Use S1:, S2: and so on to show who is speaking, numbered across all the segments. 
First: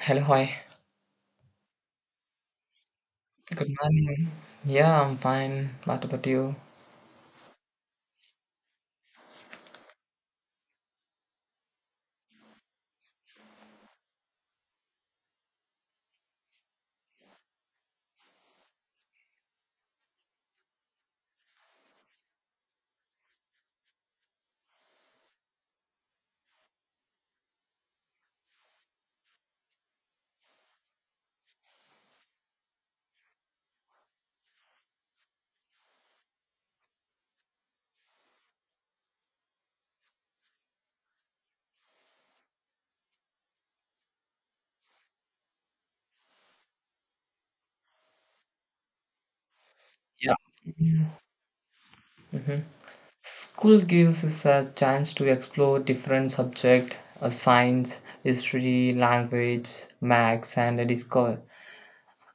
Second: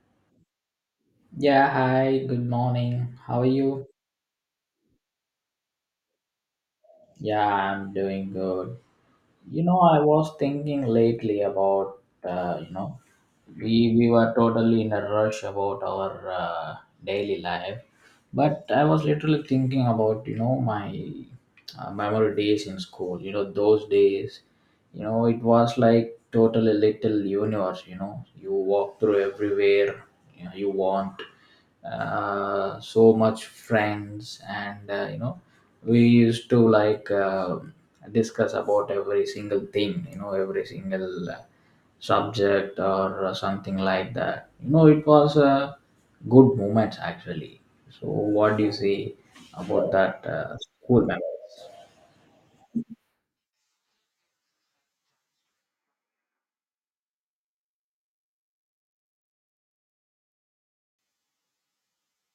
S1: Hello, hi.
S2: Yeah, hi, good morning. How are
S1: Good
S2: you?
S1: morning. Yeah, I'm fine. What about you?
S2: Yeah, I'm doing good. I was thinking lately about, uh, you know, we were totally in a rush about our daily life, but I was literally thinking about my memory days in school, those days, it was like totally little universe, you walk through everywhere, you want so much friends and we used to discuss about every single thing, every single subject or something like that. It was a good moment actually. So what do you say about that
S1: Yeah.
S2: school memories?
S1: Mm-hmm. School gives us a chance to explore different subjects, science, history, language, maths, and discover.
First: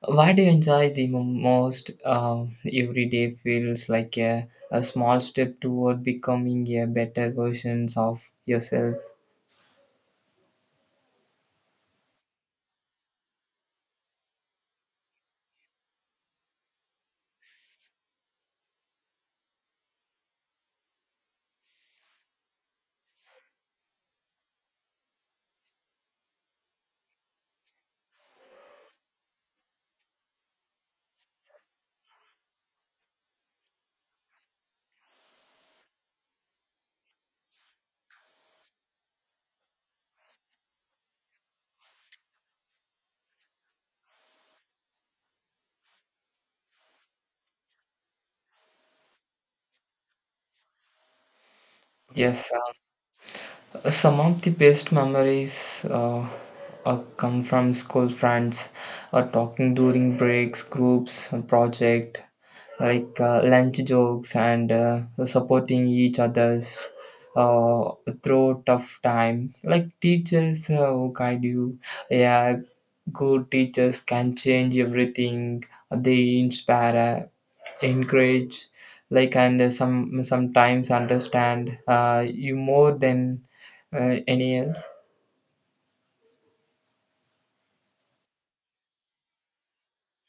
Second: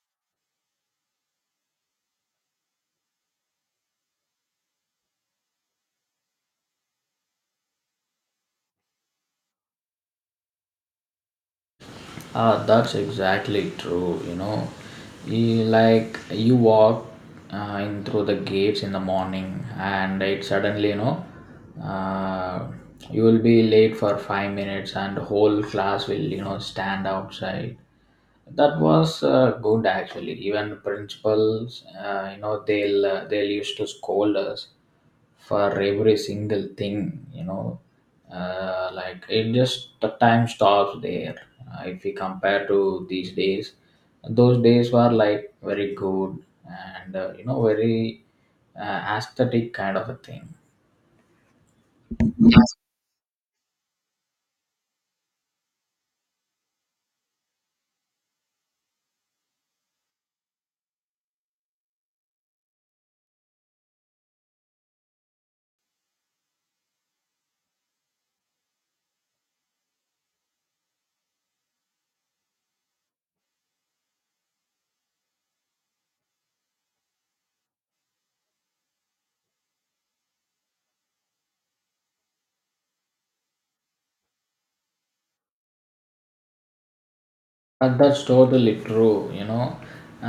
S1: Why do you enjoy the most? Every day feels like a small step toward becoming a better versions of yourself.
S2: Ah, that's exactly true. Like you walk in through the gates in the morning, and it suddenly, you know, uh, you will be late for 5 minutes, and the whole class will, you know, stand outside. That was good, actually. Even principals, you know, they'll used to scold us for every single thing, you know. Like it just the time stops there, if we compare to these days. Those days were like very good and you know very aesthetic kind of a thing.
S1: Yes. Some of the best memories come from school friends, talking during breaks, groups, project, like lunch jokes, and supporting each other's uh, through tough time. Like teachers who guide you, yeah, good teachers can change everything. They inspire, encourage, and sometimes understand you more than any else.
S2: That's totally true. You know,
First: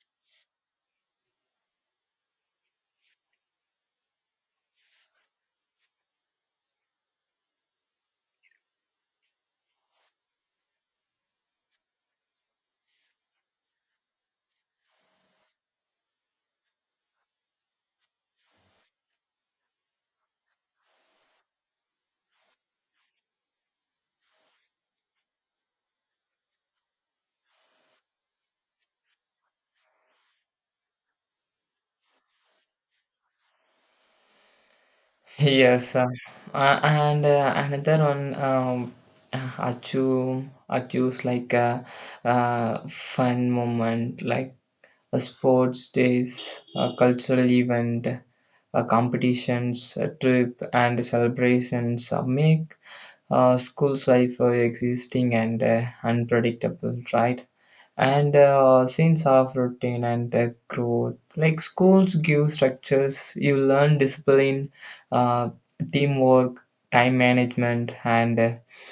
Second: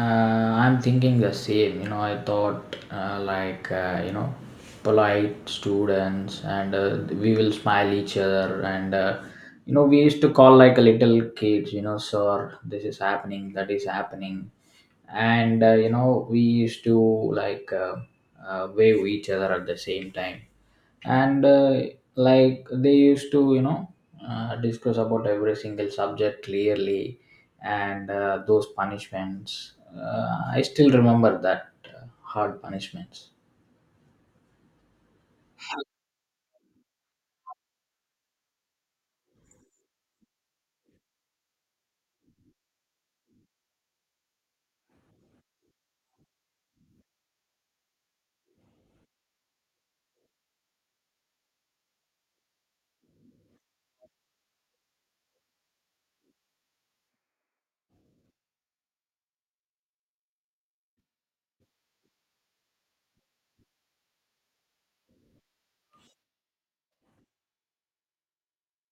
S2: I'm thinking the same. You know, I thought polite students, and we will smile each other, and you know, we used to call like a little kids. You know, sir, this is happening, that is happening, and you know, we used to like uh, wave each other at the same time, and like they used to, you know, discuss about every single subject clearly. And those punishments, I still remember that, hard punishments.
S1: yes and another one, achu, achus, like a fun moment, like a sports days, a cultural event, a competitions, a trip, and celebrations make school's life existing and unpredictable, right? And sense of routine and growth, like schools give structures. You learn discipline, uh, teamwork, time management, and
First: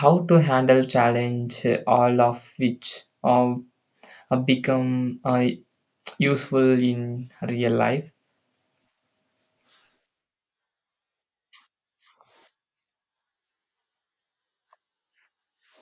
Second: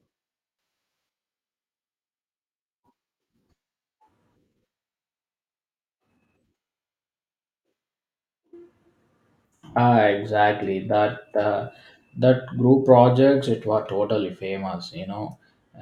S1: how to handle challenge, all of which become useful in real life.
S2: Ah, exactly. That group projects it were totally famous. You know,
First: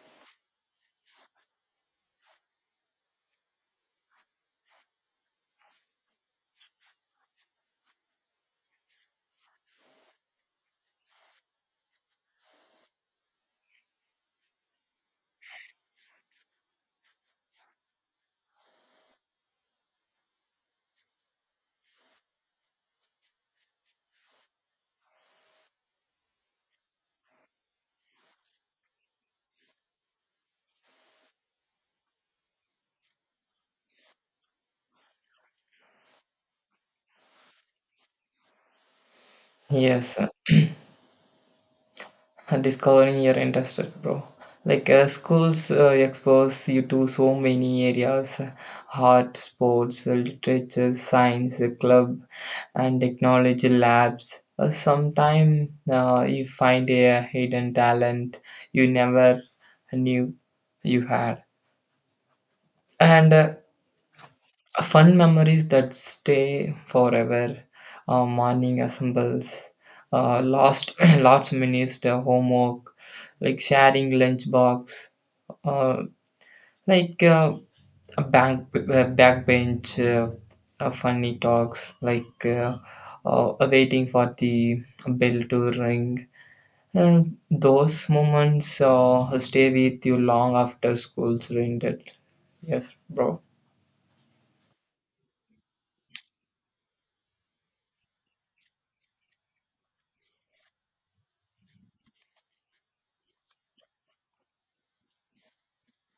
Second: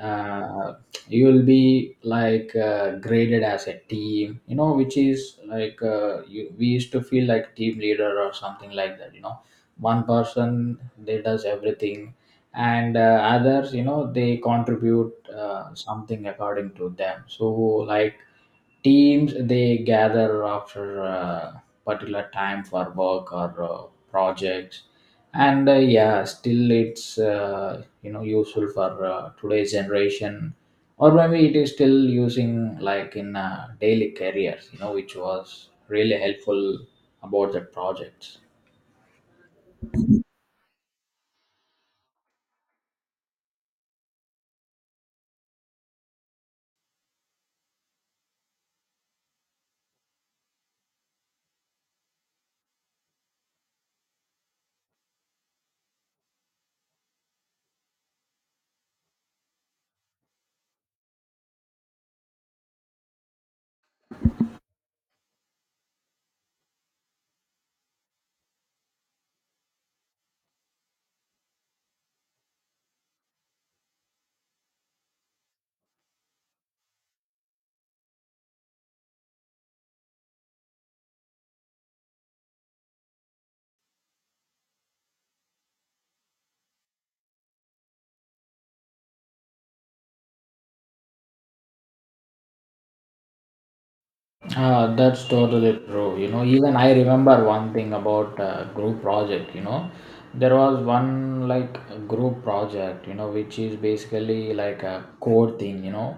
S2: uh, you will be like graded as a team. You know, which is like we used to feel like team leader or something like that. You know, one person they does everything, and others, you know, they contribute something according to them. So like teams they gather after. Particular time for work or projects. And yeah, still it's you know useful for today's generation, or maybe it is still using like in daily careers, you know, which was really helpful about the projects.
S1: Yes, and discovering your interest, bro. Like schools expose you to so many areas, art, sports, literature, science, club, and technology labs. Sometime you find a hidden talent you never knew you had. And Fun memories that stay forever. Morning assembles, last minutes homework, like sharing lunchbox, uh, like a bank backbench, funny talks, like waiting for the bell to ring. And those moments stay with you long after school's ended. Yes, bro.
S2: Ah, that's totally true. You know, even I remember one thing about group project. You know, there was one like group project. You know, which is basically like a code thing. You know,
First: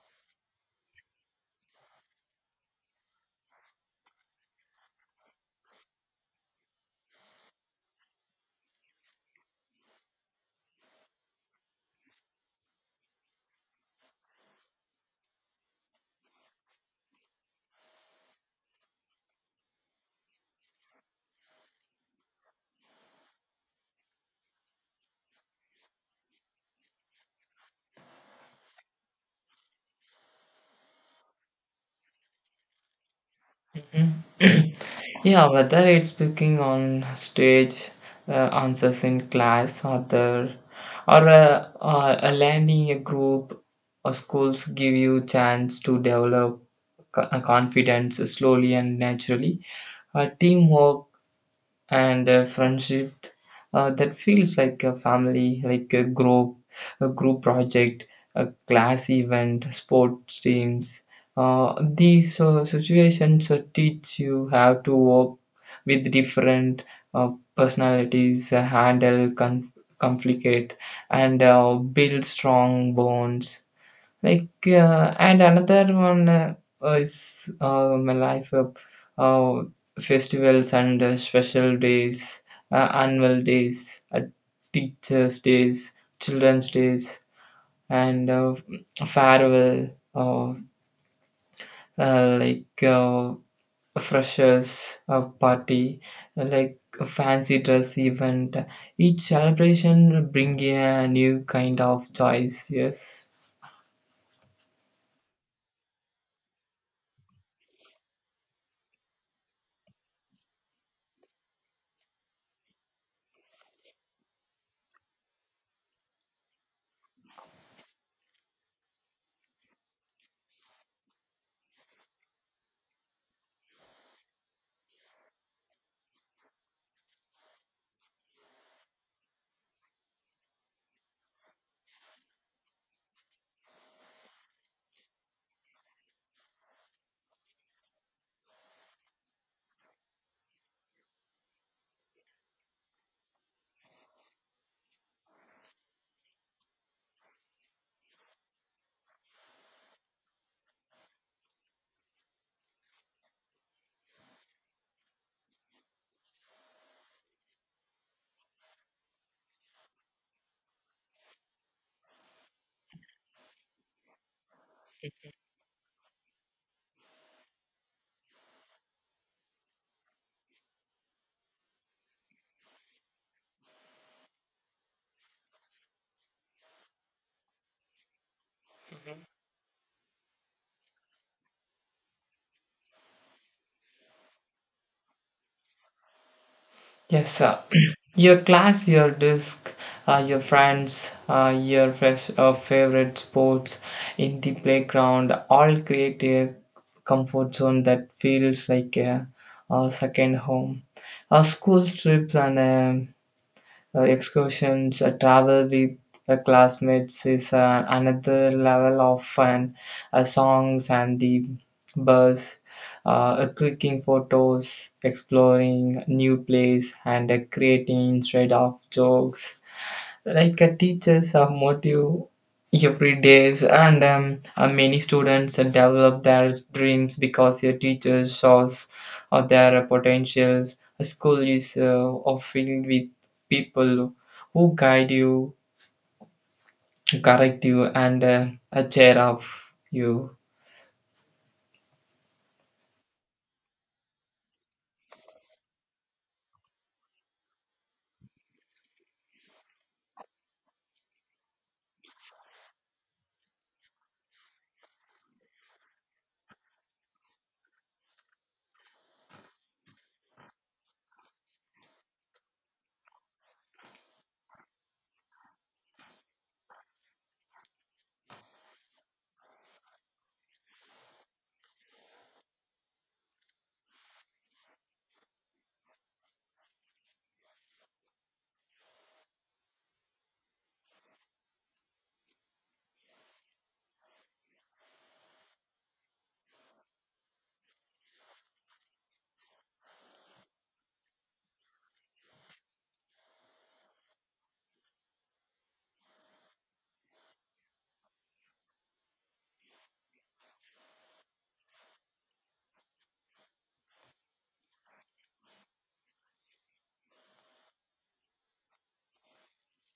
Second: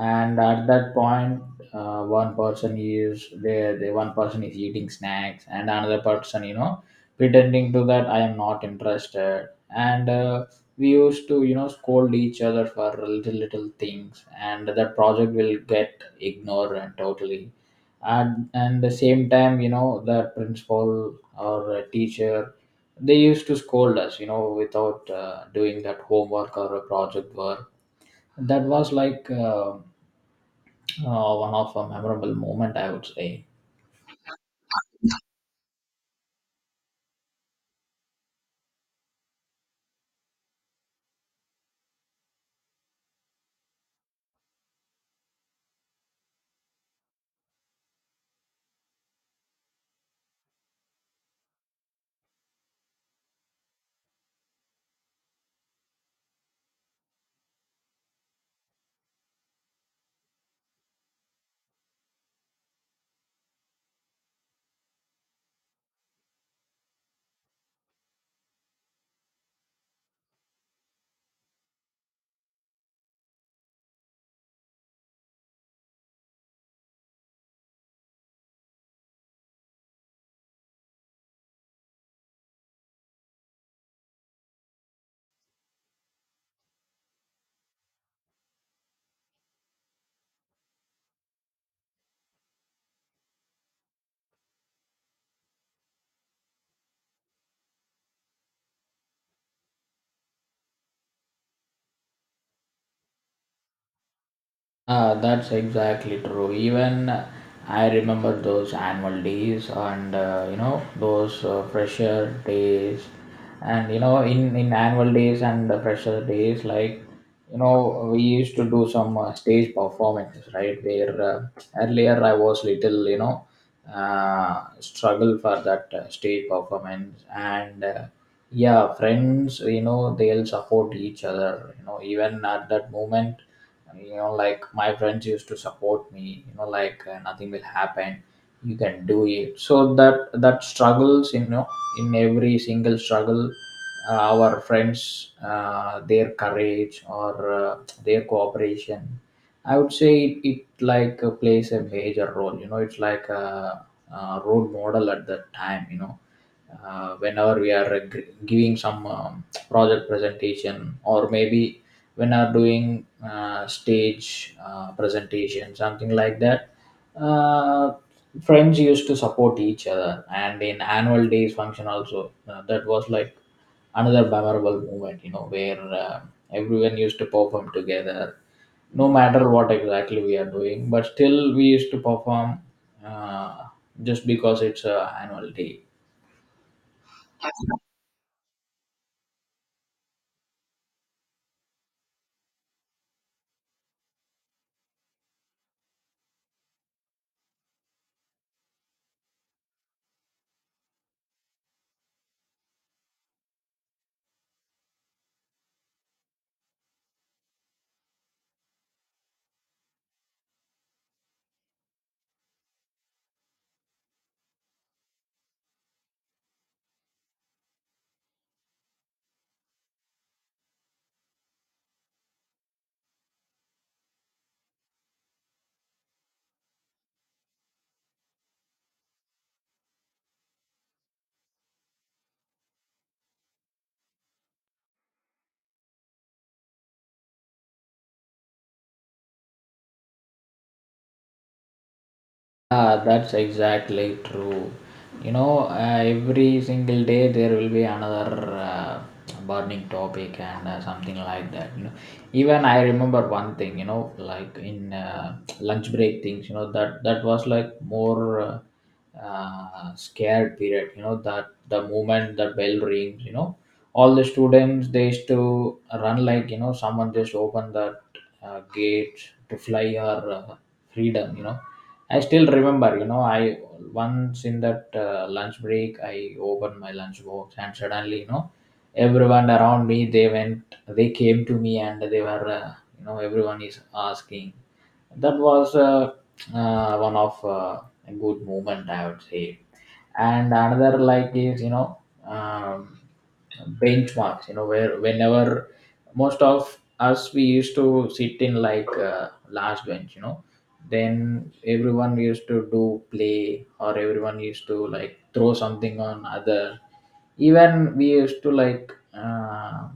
S2: and at that point, one person is there. The one person is eating snacks, and another person, you know, pretending to that I am not interested. And we used to, you know, scold each other for little little things, and that project will get ignored and totally. And the same time, you know, that principal or a teacher, they used to scold us, you know, without doing that homework or a project work. That was one of a memorable moment, I would say.
S1: Mm. Yeah, whether it's speaking on stage, answers in class, or the, or a landing a group, or schools give you chance to develop confidence slowly and naturally. Teamwork and a friendship that feels like a family, like a group project, a class event, sports teams. These situations teach you how to work with different uh, personalities, handle conflict, and build strong bonds. And another one is my life of uh, festivals and special days, annual days, teachers' days, children's days, and farewell of, like freshers party, like a fancy dress event. Each celebration bring a new kind of joys. Yes.
S2: Ah, that's exactly true. Even I remember those annual days and you know those fresher days, and you know in annual days and the fresher days, like you know we used to do some stage performances, right? Where earlier I was little, you know, struggle for that stage performance, and yeah, friends, you know, they'll support each other. You know, even at that moment. And, you know, like my friends used to support me, you know, like nothing will happen, you can do it. So that that struggles, you know, in every single struggle, our friends, their courage or uh, their cooperation, I would say it like plays a major role, you know. It's like a role model at that time, you know, whenever we are giving some project presentation, or maybe when are doing stage presentation, something like that. uh, Friends used to support each other, and in annual days function also, that was like another memorable moment, you know, where everyone used to perform together, no matter what exactly we are doing, but still we used to perform, uh, just because it's a annual day.
S1: Yes, sir. Your class, your disc, your friends, your favorite sports in the playground all create a comfort zone that feels like a second home. School trips and excursions, travel with classmates is another level of fun. Songs and the bus, uh, clicking photos, exploring new place, and creating straight off jokes. Teachers are motive every day, and many students develop their dreams because a teachers shows their potential. A school is filled with people who guide you, correct you, and cheer up you.
S2: Ah, that's exactly true. You know, every single day there will be another uh, burning topic and something like that. You know, even I remember one thing. You know, like in lunch break things. You know that that was like more scared period. You know that the moment the bell rings, you know, all the students they used to run, like you know someone just opened that gate to fly our freedom. You know I still remember, you know, I once in that lunch break, I opened my lunch box and suddenly, you know, everyone around me, they went, they came to me and they were, you know, everyone is asking. That was one of a good moment, I would say. And another like is you know um, benchmarks, you know, where whenever most of us we used to sit in like last bench, you know, then everyone used to do play, or everyone used to like throw something on other. Even we used to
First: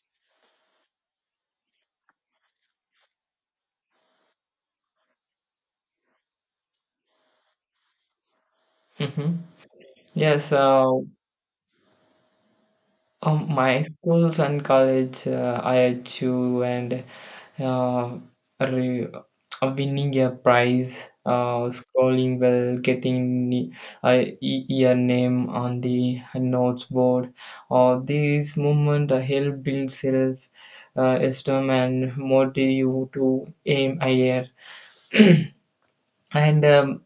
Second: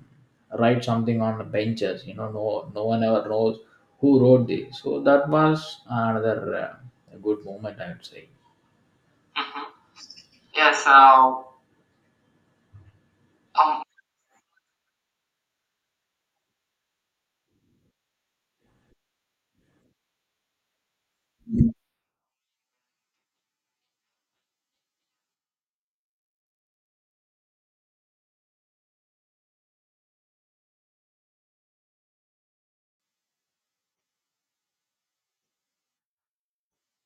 S2: write something on the benches, you know, no one ever knows who wrote this. So that was another good moment, I would say.
S1: Mhm. Yes,
S2: Yes,
S1: uh,
S2: uh,
S1: um,
S2: um,
S1: my schools and college, I chew and uh, winning a prize, scrolling well, getting your name on the notes board. All these moments help build self esteem and motivate you to aim higher. And um,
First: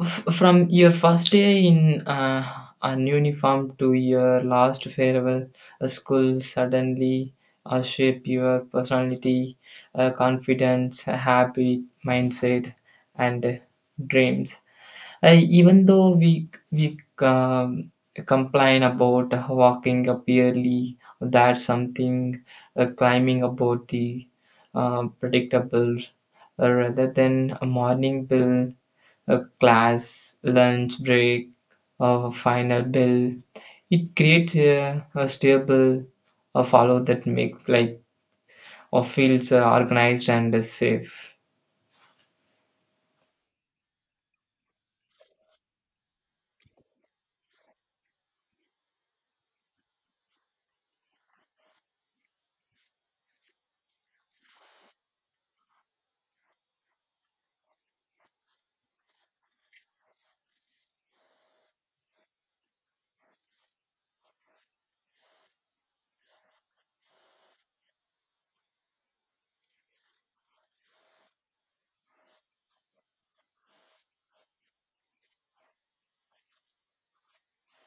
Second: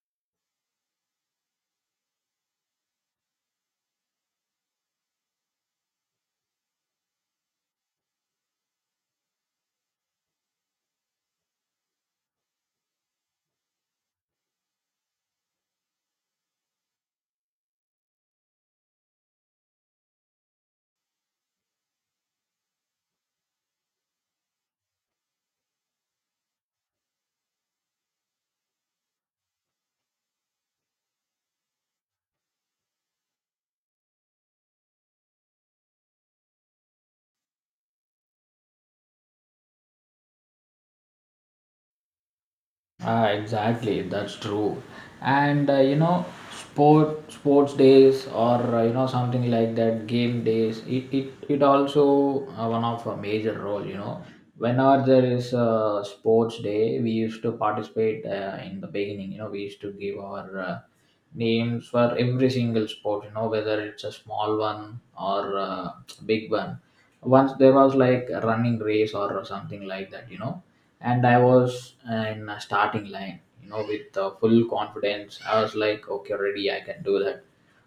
S1: From your first day in uh, an uniform to your last farewell, school suddenly shape your personality, confidence, habit, mindset, and dreams. Even though we um, complain about walking up early, that's something climbing about the predictable, rather than a morning bill, a class, lunch break, a final bell. It creates a stable a follow that make like or feels organized and safe.
S2: Ah, exactly. That's true. And you know, sports days or you know something like that, game days. It also one of a major role. You know, whenever there is a sports day, we used to participate in the beginning. You know, we used to give our names for every single sport. You know, whether it's a small one or big one. Once there was like a running race or something like that. You know, and I was in a starting line, you know, with full confidence. I was like, okay, ready, I can do that.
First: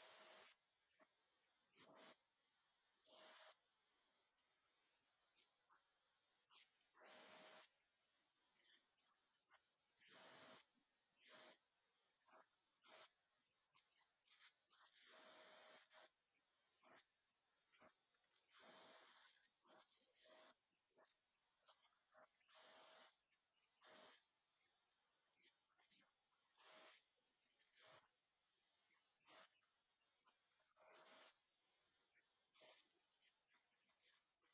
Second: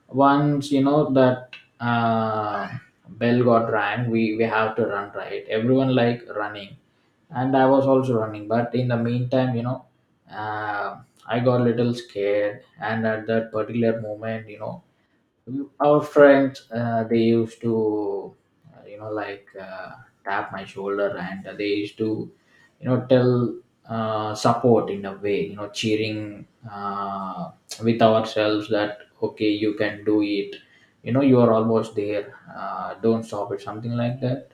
S2: Once you know that uh, bell got rang, we have to run, right? Everyone like running, and I was also running. But in the meantime, you know, uh, I got a little scared, and at that particular moment, you know, our friends, they used to, you know, tap my shoulder, and they used to, you know, tell, support in a way, you know, cheering, uh, with ourselves that okay you can do it, you know, you are almost there, don't stop it, something like that.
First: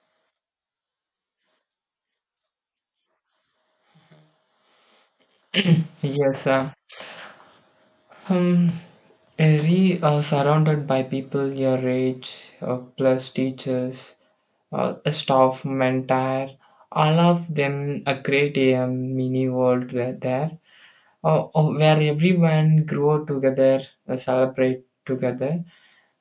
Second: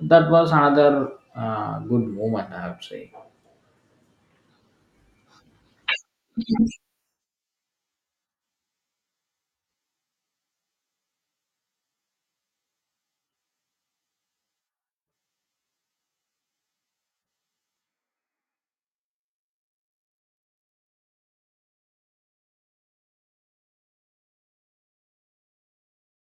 S2: That was another good moment, I would say.
S1: Yes, um, re Surrounded by people your age, plus teachers, a staff, mentor, all of them create a mini world there, where everyone grow together, celebrate together,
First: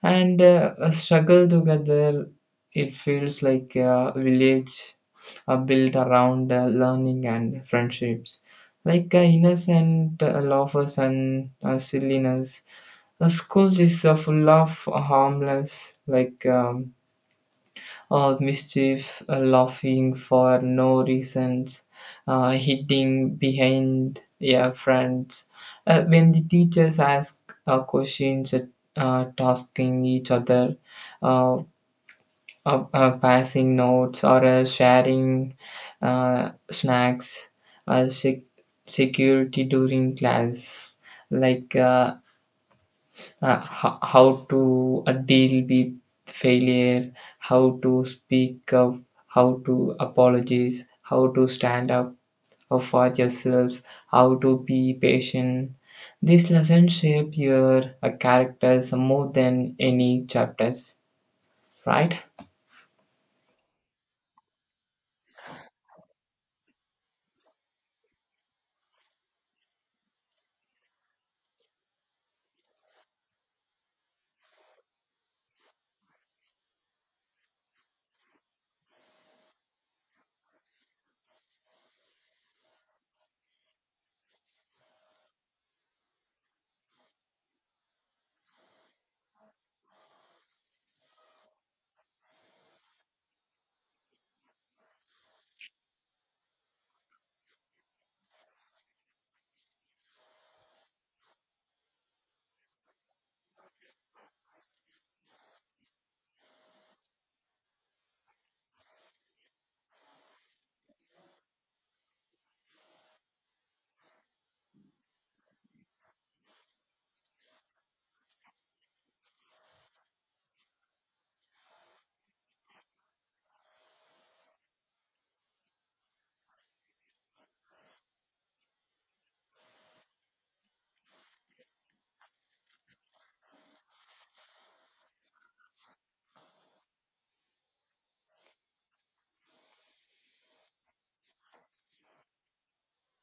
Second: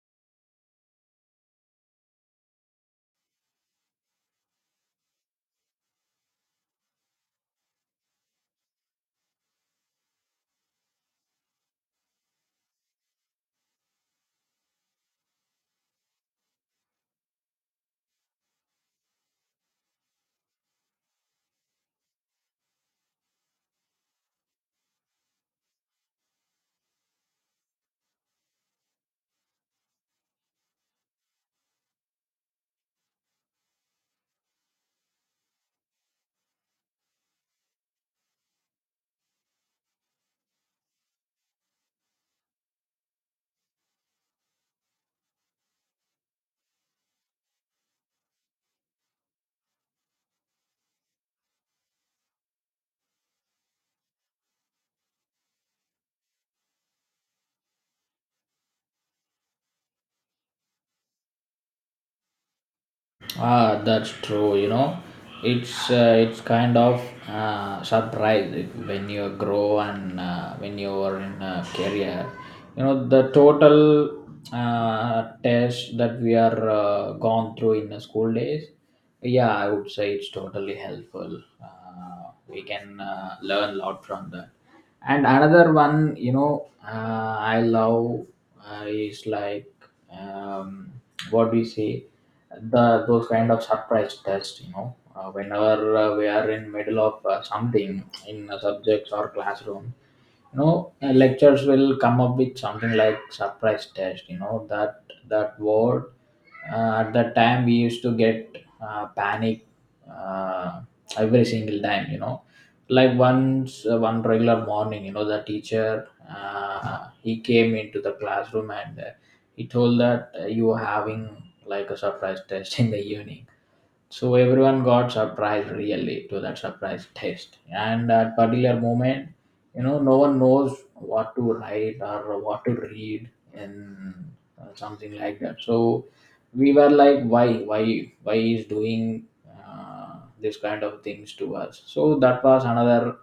S1: and a struggle together. It feels like a village are built around learning and friendships, like innocent laughs and silliness. A school is full of harmless, like mischief, laughing for no reasons, hitting behind, yeah, friends. When the teachers ask questions, tasking each other, uh, passing notes, or sharing snacks, uh, sec- security during class, like how to deal with failure, how to speak up, how to apologize, how to stand up for yourself, how to be patient. These lessons shape your characters more than any chapters, right?
S2: Ah, that's true. You know, it's kind of surprise when you grow and when you are in a career. You know, the total test that we are gone through in the school days. Yeah, I would say it's totally helpful. We can learn a lot from that. And another one, you know, I love is like um, what we say, the those kind of surprise tests, you know, whenever we are in middle of something in subjects or classroom, you know, lectures will come up with something like surprise test, you know, that that word, at that time we used to get panic uh, every single time, you know. Like once one regular morning, you know, the teacher, he came into the classroom and he told that you are having like a surprise test in the evening. So everyone got surprised really to that surprise test. And at particular moment, you know, no one knows what to write or what to read, and something like that. So we were like, why is doing uh, this kind of things to us? So that was another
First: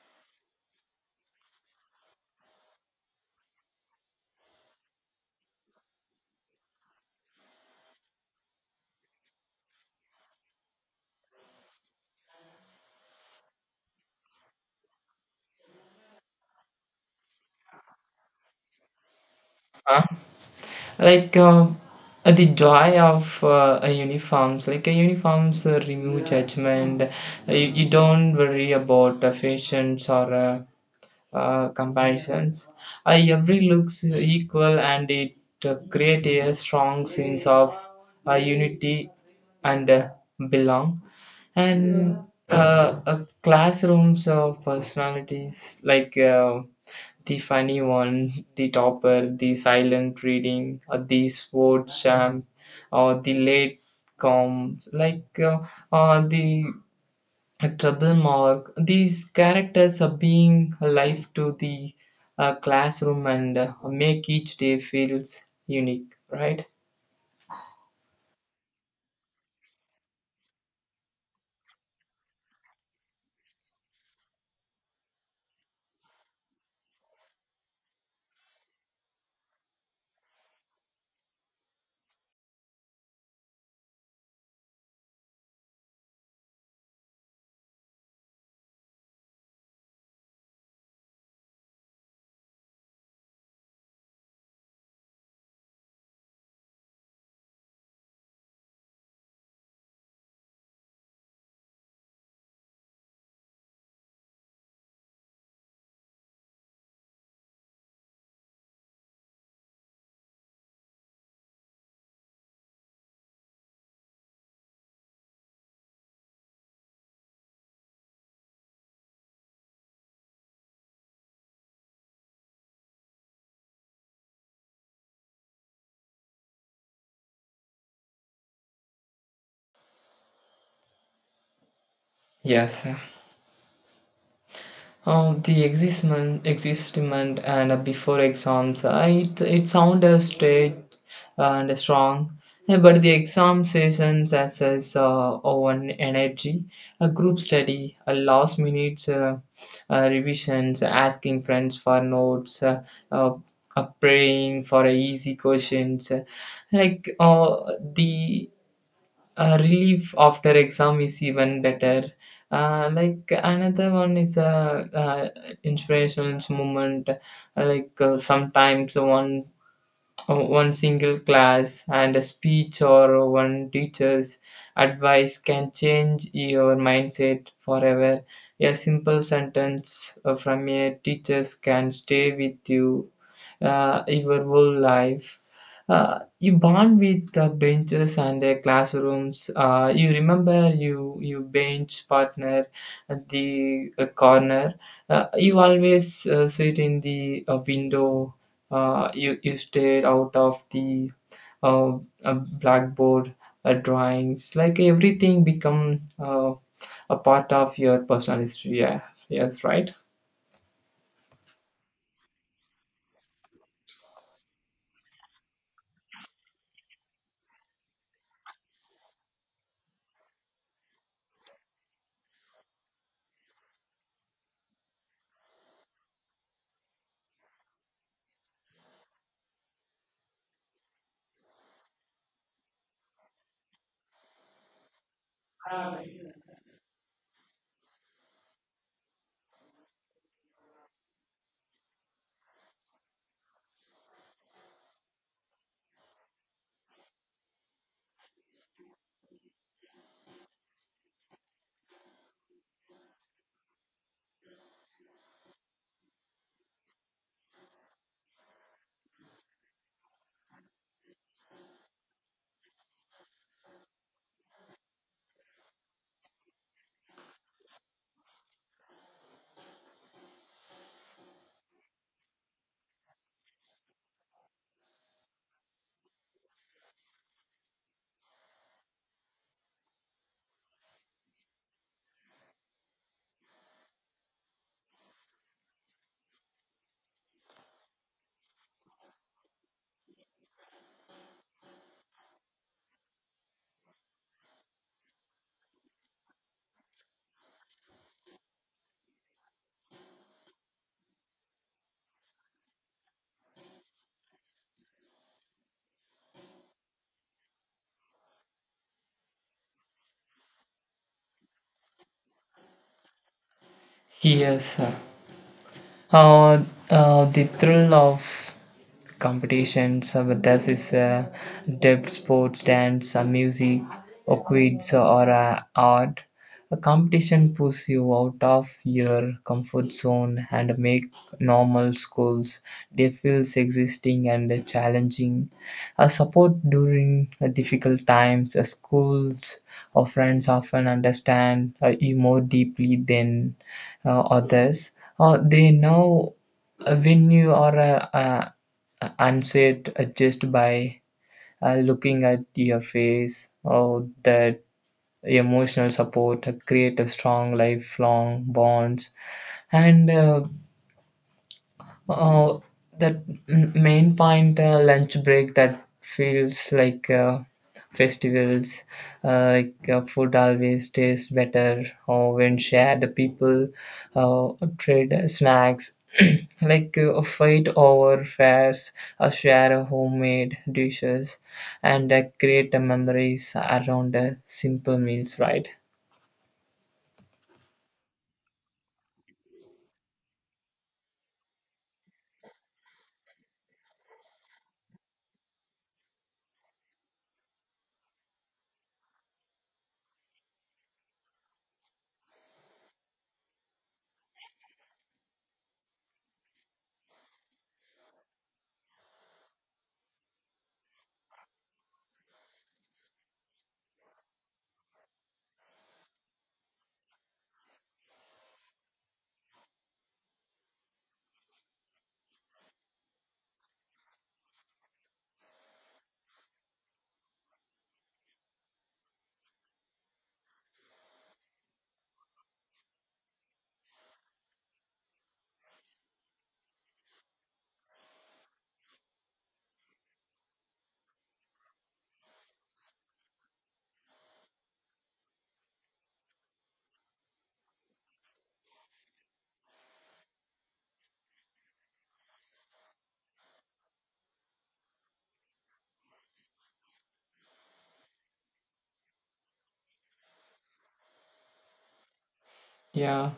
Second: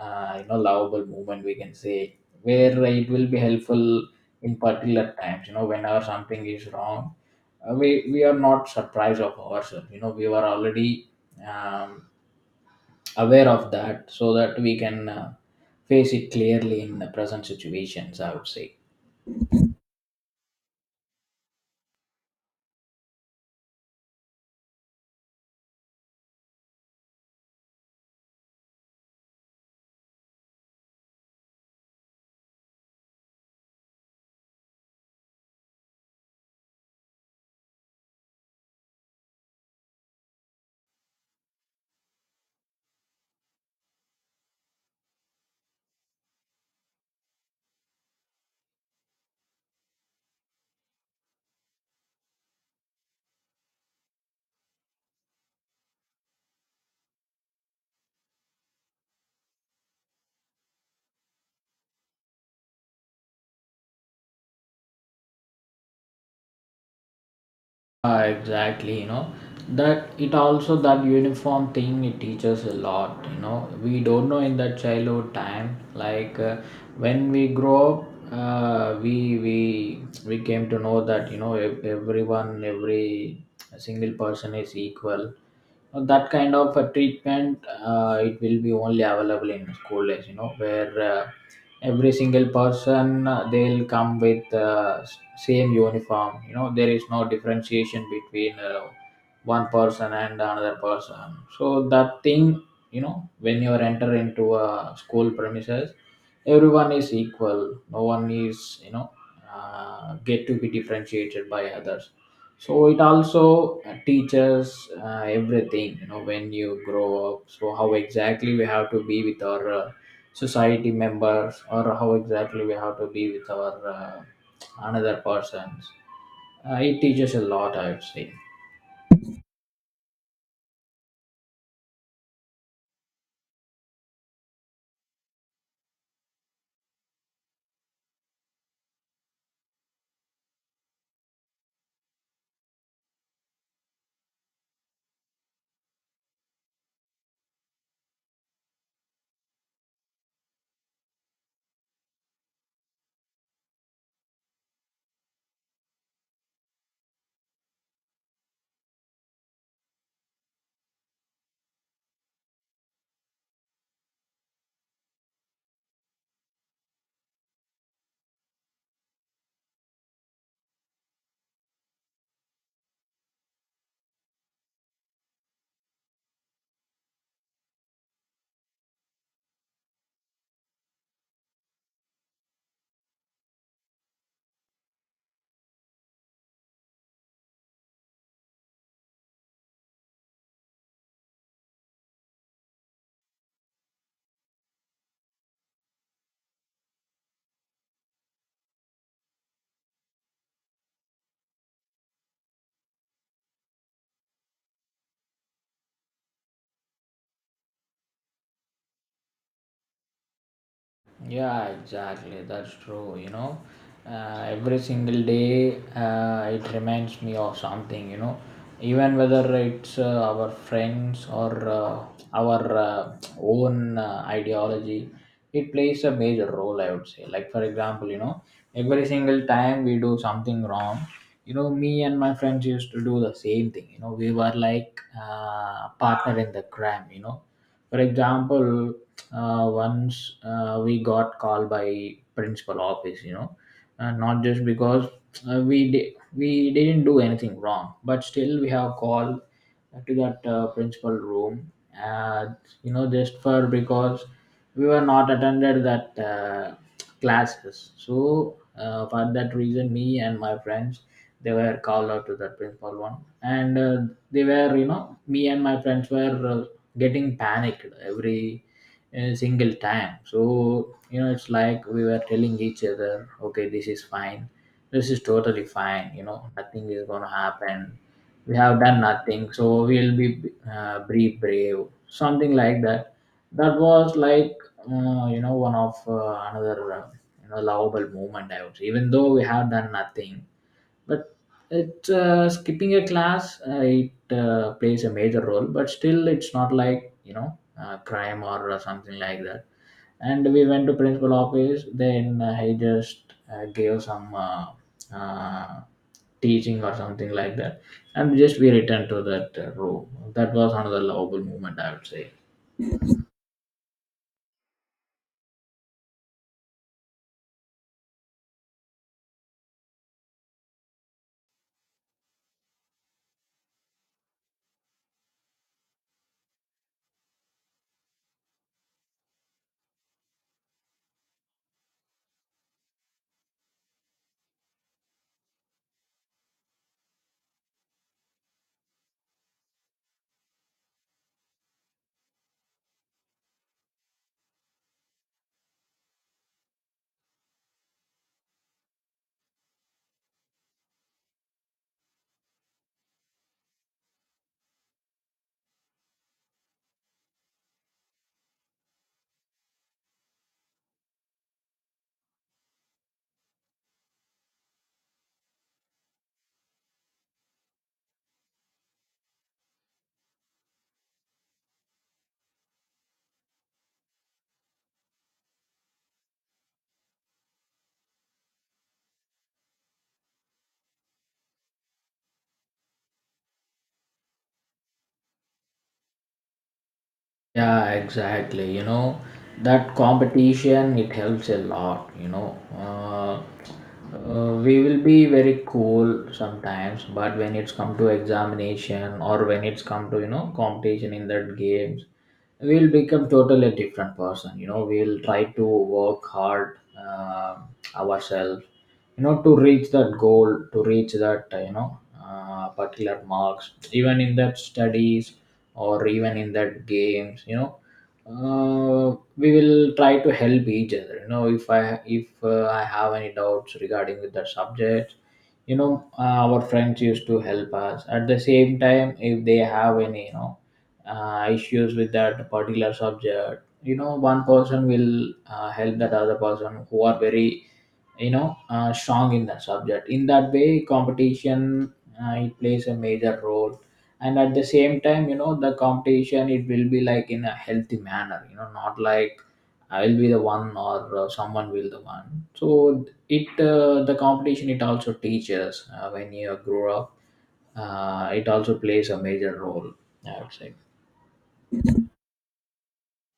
S2: you know lovable movement we can say, where it will be helpful in particular times, you know, whenever something is wrong, we are not surprised of ourselves, you know, we were already um, aware of that so that we can face it clearly in the present situations, I would say.
S1: Huh? Like the joy of a uniforms, like uniforms remove judgment. You, you don't worry about fashions or comparisons. Every looks equal and it creates a strong sense of unity and belong. And classrooms of personalities, like the funny one, the topper, the silent reading, or the sports champ, or the late comes, like the a trouble mark. These characters are being alive to the classroom and make each day feels unique, right?
S2: Yeah, exactly. You know that it also that uniform thing it teaches a lot. You know we don't know in that childhood time like uh, when we grow up, uh, we we we came to know that you know everyone every single person is equal, that kind of a treatment, it will be only available in school days you know where every single person, they'll come with same uniform. You know there is no differentiation between one person and another person, so that thing you know when you enter into a school premises everyone is equal, no one is get to be differentiated by others. So it also teaches everything you know when you grow up, so how exactly we have to be with our society members or how exactly we have to be with our another persons. It teaches a lot, I would say.
S1: Yes. The existment, existment and before exams, it sounded straight and strong. Yeah. But the exam sessions as is one energy, a group study, a last minute revisions, asking friends for notes, uh, praying for easy questions. Like uh, the relief after exam is even better. Like another one is a inspirational moment. Like sometimes one single class and a speech or one teacher's advice can change your mindset forever. A simple sentence from a teacher can stay with you your whole life. You bond with the benches and the classrooms. You remember you bench partner at the corner. You always sit in the window. You stare out of the uh, uh, blackboard drawings. Like everything become a part of your personal history. Yeah, yes, right.
S2: Yeah, exactly. That's true. You know, every single day it reminds me of something, you know, even whether it's our friends or our own ideology, it plays a major role, I would say. Like, for example, you know, every single time we do something wrong, you know, me and my friends used to do the same thing. You know, we were like partner in the crime, you know. For example, once we got called by principal office, you know, and not just because we didn't do anything wrong, but still we have called to that principal room, uh, you know, just for because we were not attended that classes. So for that reason me and my friends, they were called out to that principal one, and they were, you know, me and my friends were getting panicked every a single time. So you know it's like we were telling each other okay this is fine, this is totally fine, you know nothing is going to happen, we have done nothing so we'll be brave, something like that. That was like, you know, one of, another you know, lovable moment, I would say. Even though we have done nothing, but it skipping a class, it plays a major role, but still it's not like you know crime or, something like that. And we went to principal office, then he just gave some uh, teaching or something like that, and just we returned to that room. That was another lovable moment, I would say.
S1: Yes. Uh, the thrill of competitions, whether this is depth sports, dance, music, or quiz, or art. A competition pushes you out of your comfort zone and make normal schools they feels existing and challenging. A support during difficult times, schools or friends often understand you more deeply than others. They know when you are upset just by looking at your face, or that emotional support create a strong lifelong bonds. And Oh, that main point, lunch break that feels like festivals, like food always tastes better, or when shared, the people uh, trade snacks, like a fight over fares, or share a homemade dishes, and create memories around simple meals, right?
S2: Yeah, exactly, you know, that competition it helps a lot, you know. uh, we will be very cool sometimes, but when it's come to examination or when it's come to you know competition in that games, we'll become totally different person. You know we'll try to work hard ourselves, you know, to reach that goal, to reach that you know particular marks, even in that studies or even in that games. You know we will try to help each other, you know, if I if I have any doubts regarding with that subject, you know our friends used to help us. At the same time, if they have any, you know, issues with that particular subject, you know, one person will help that other person who are very, you know, strong in that subject. In that way competition, it plays a major role. And at the same time, you know, the competition it will be like in a healthy manner, you know, not like I'll be the one or someone will the one. So it the competition it also teaches when you grow up, it also plays a major role, I would say.
S1: Yeah.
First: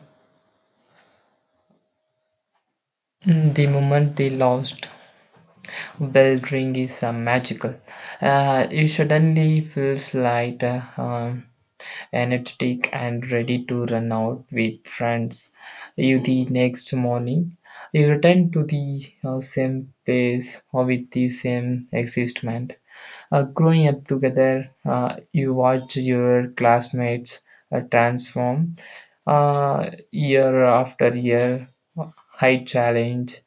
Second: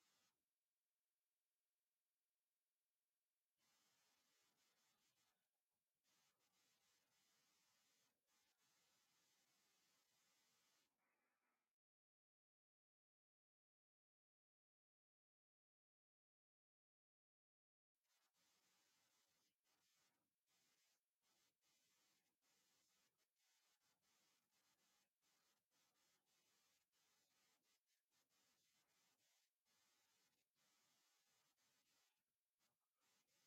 S1: Mm, the moment they lost Bell ring is magical. You suddenly feels light, energetic, and ready to run out with friends. You the next morning, you return to the same place or with the same excitement. Growing up together, you watch your classmates transform year after year. High challenge,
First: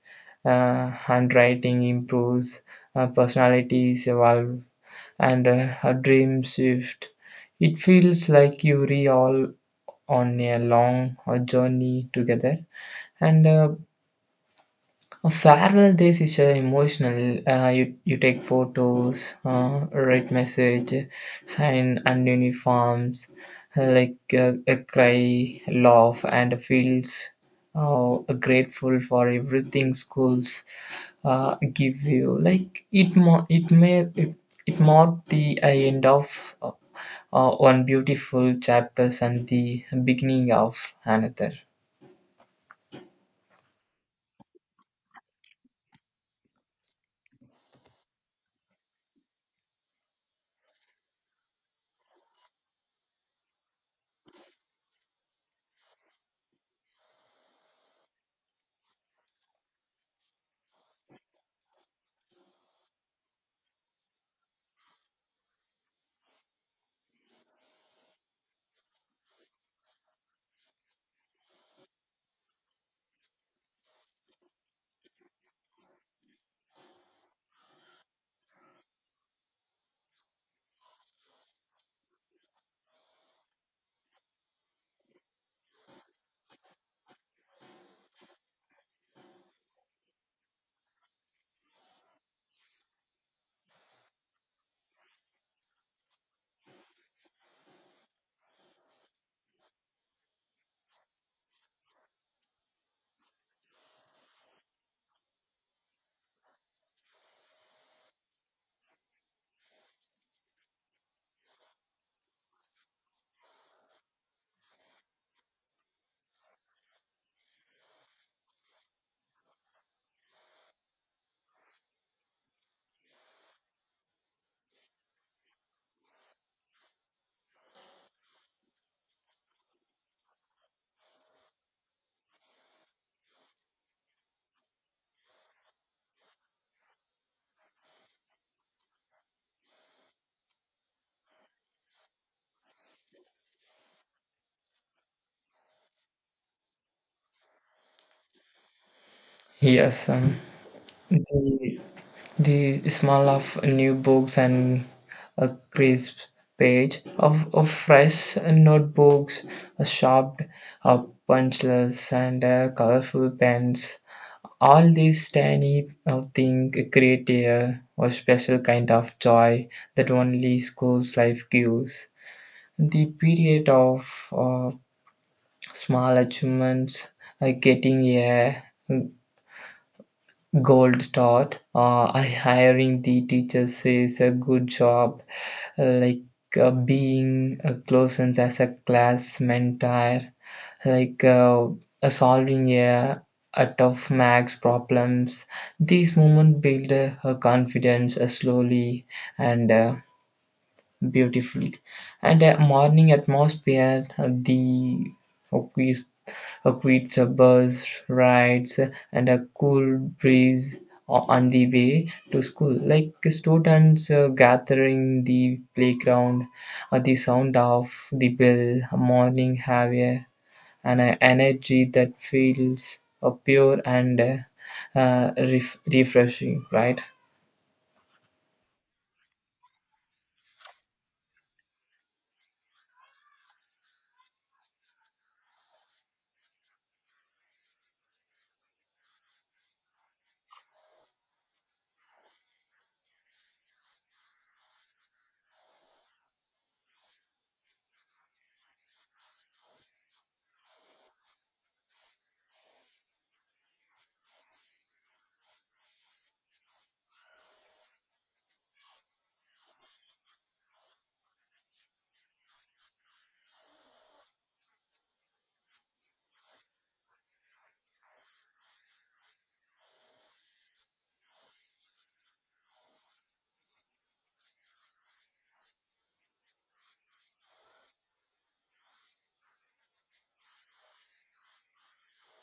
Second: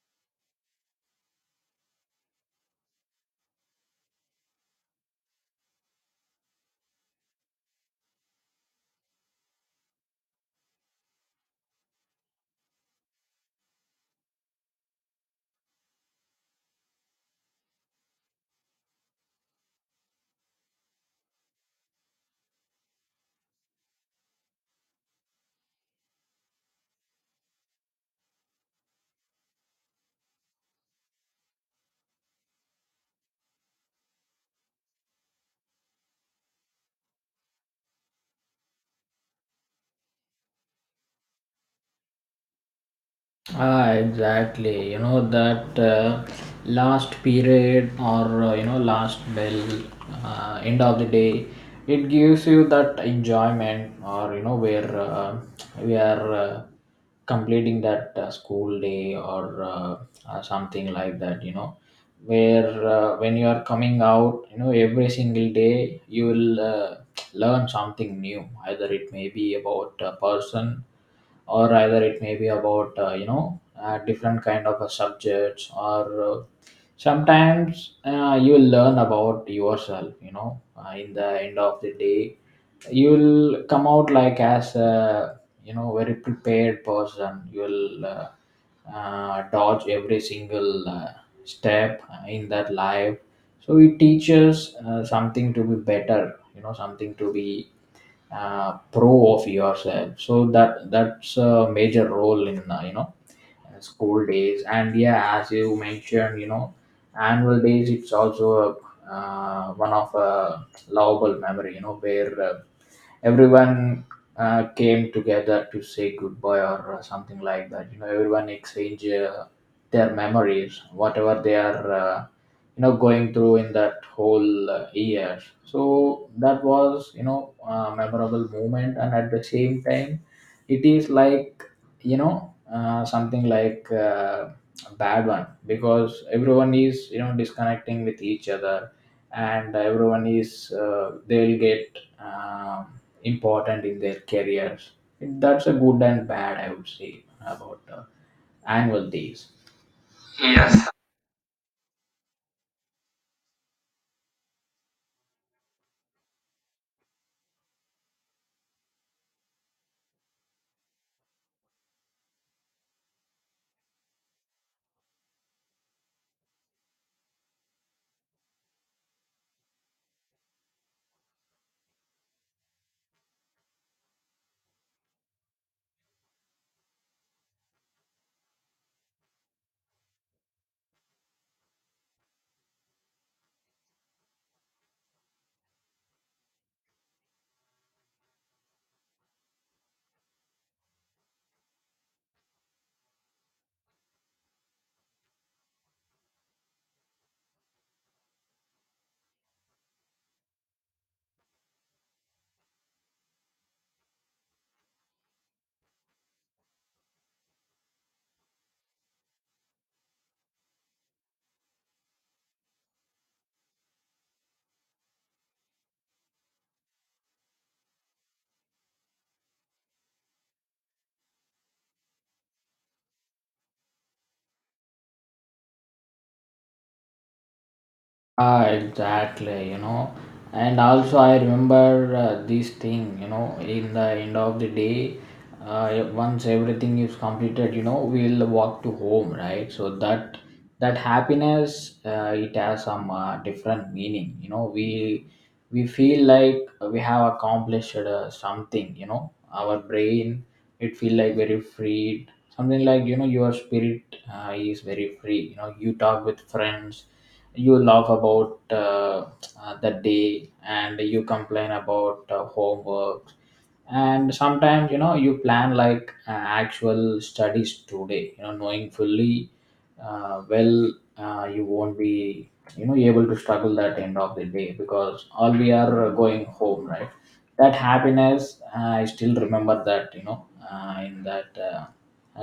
S1: handwriting improves, personalities evolve, and a dream shift. It feels like you re all on a long journey together, and a Farewell days is emotional. You take photos, write message, sign and uniforms, like a cry, laugh, and feels grateful for everything schools give you. Like it, mo- it may it, it marked the end of one beautiful chapters and the beginning of another.
S2: Ah, exactly. You know that last period or you know last bell, end of the day, it gives you that enjoyment or you know where we are completing that school day or something like that. You know where when you are coming out, you know every single day you will learn something new. Either it may be about a person or either it may be about you know different kind of subjects, or sometimes you will learn about yourself. You know in the end of the day you will come out like as a, you know, very prepared person. You will dodge every single step in that life. So it teaches something to be better, you know, something to be pro of yourself. So that, that's a major role in you know school days. And yeah, as you mentioned you know, annual days, it's also a, one of a lovable memory, you know where everyone came together to say goodbye or something like that. You know everyone exchange their memories, whatever they are you know going through in that whole year. So that was, you know, a memorable moment. And at the same time, it is like, you know, something like, a bad one, because everyone is, you know, disconnecting with each other, and everyone is they will get um, important in their careers. That's a good and bad, I would say, about annual days.
S1: Yes,
S2: Yes.
S1: the the smell of new books and a crisp page of fresh notebooks, a sharp punchless and colorful pens. All these tiny things create a special kind of joy that only school's life gives. The period of small achievements, getting a Gold start. I hiring the teacher says a good job, like being a close and as a class mentor, like solving a tough max problems. These moments build her confidence slowly and beautifully. And a morning atmosphere, the quiz, a quiz bus rides, and a cool breeze on the way to school. Like students gathering the playground, the sound of the bell, morning have an energy that feels pure and refreshing, right?
S2: Ah, exactly, you know. And also, I remember this thing, you know, in the end of the day, once everything is completed, you know, we'll walk to home, right? So that, that happiness, it has some different meaning, you know. We feel like we have accomplished something, you know. Our brain, it feel like very freed. Something like, you know, your spirit is very free. You know, you talk with friends, you laugh about the day, and you complain about homework. And sometimes you know you plan like actual studies today, you know, knowing fully well, you won't be, you know, able to struggle that end of the day, because all we are going home, right? That happiness I still remember that, you know, in that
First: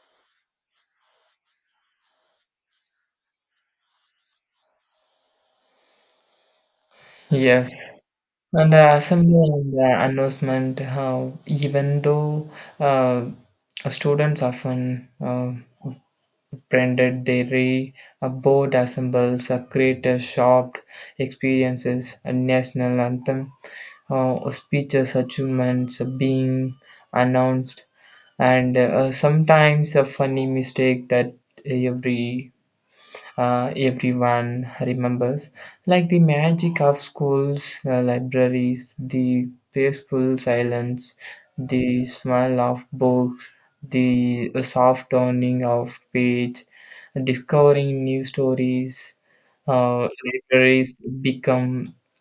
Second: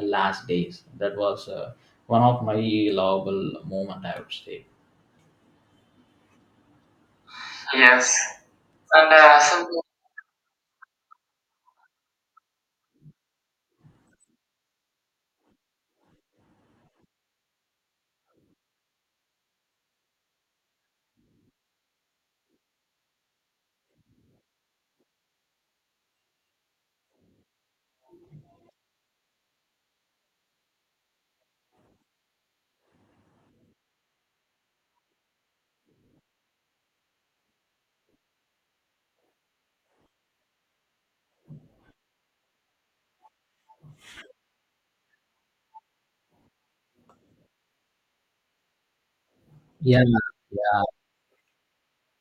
S2: last days. That was one of my lovable moment, I would say.
S1: Yes.
S2: Yes.
S1: And the
S2: And
S1: assembly and
S2: something.
S1: the announcement, even though uh, students often branded they re a board assembles, a creator shop experiences, a national anthem, speeches, achievements being announced, and sometimes a funny mistake that every everyone remembers, like the magic of schools, libraries, the peaceful silence, the smell of books, the soft turning of page, discovering new stories.
S2: Yeah, yeah,
S1: Libraries become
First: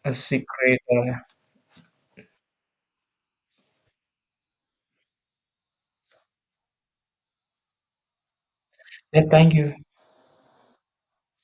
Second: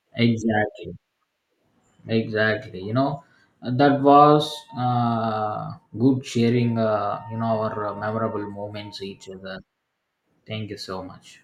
S1: a secret.
S2: exactly, exactly. You know, that was good sharing. You know, our memorable moments
S1: Yeah,
S2: each
S1: thank
S2: other.
S1: you.
S2: Thank you so much.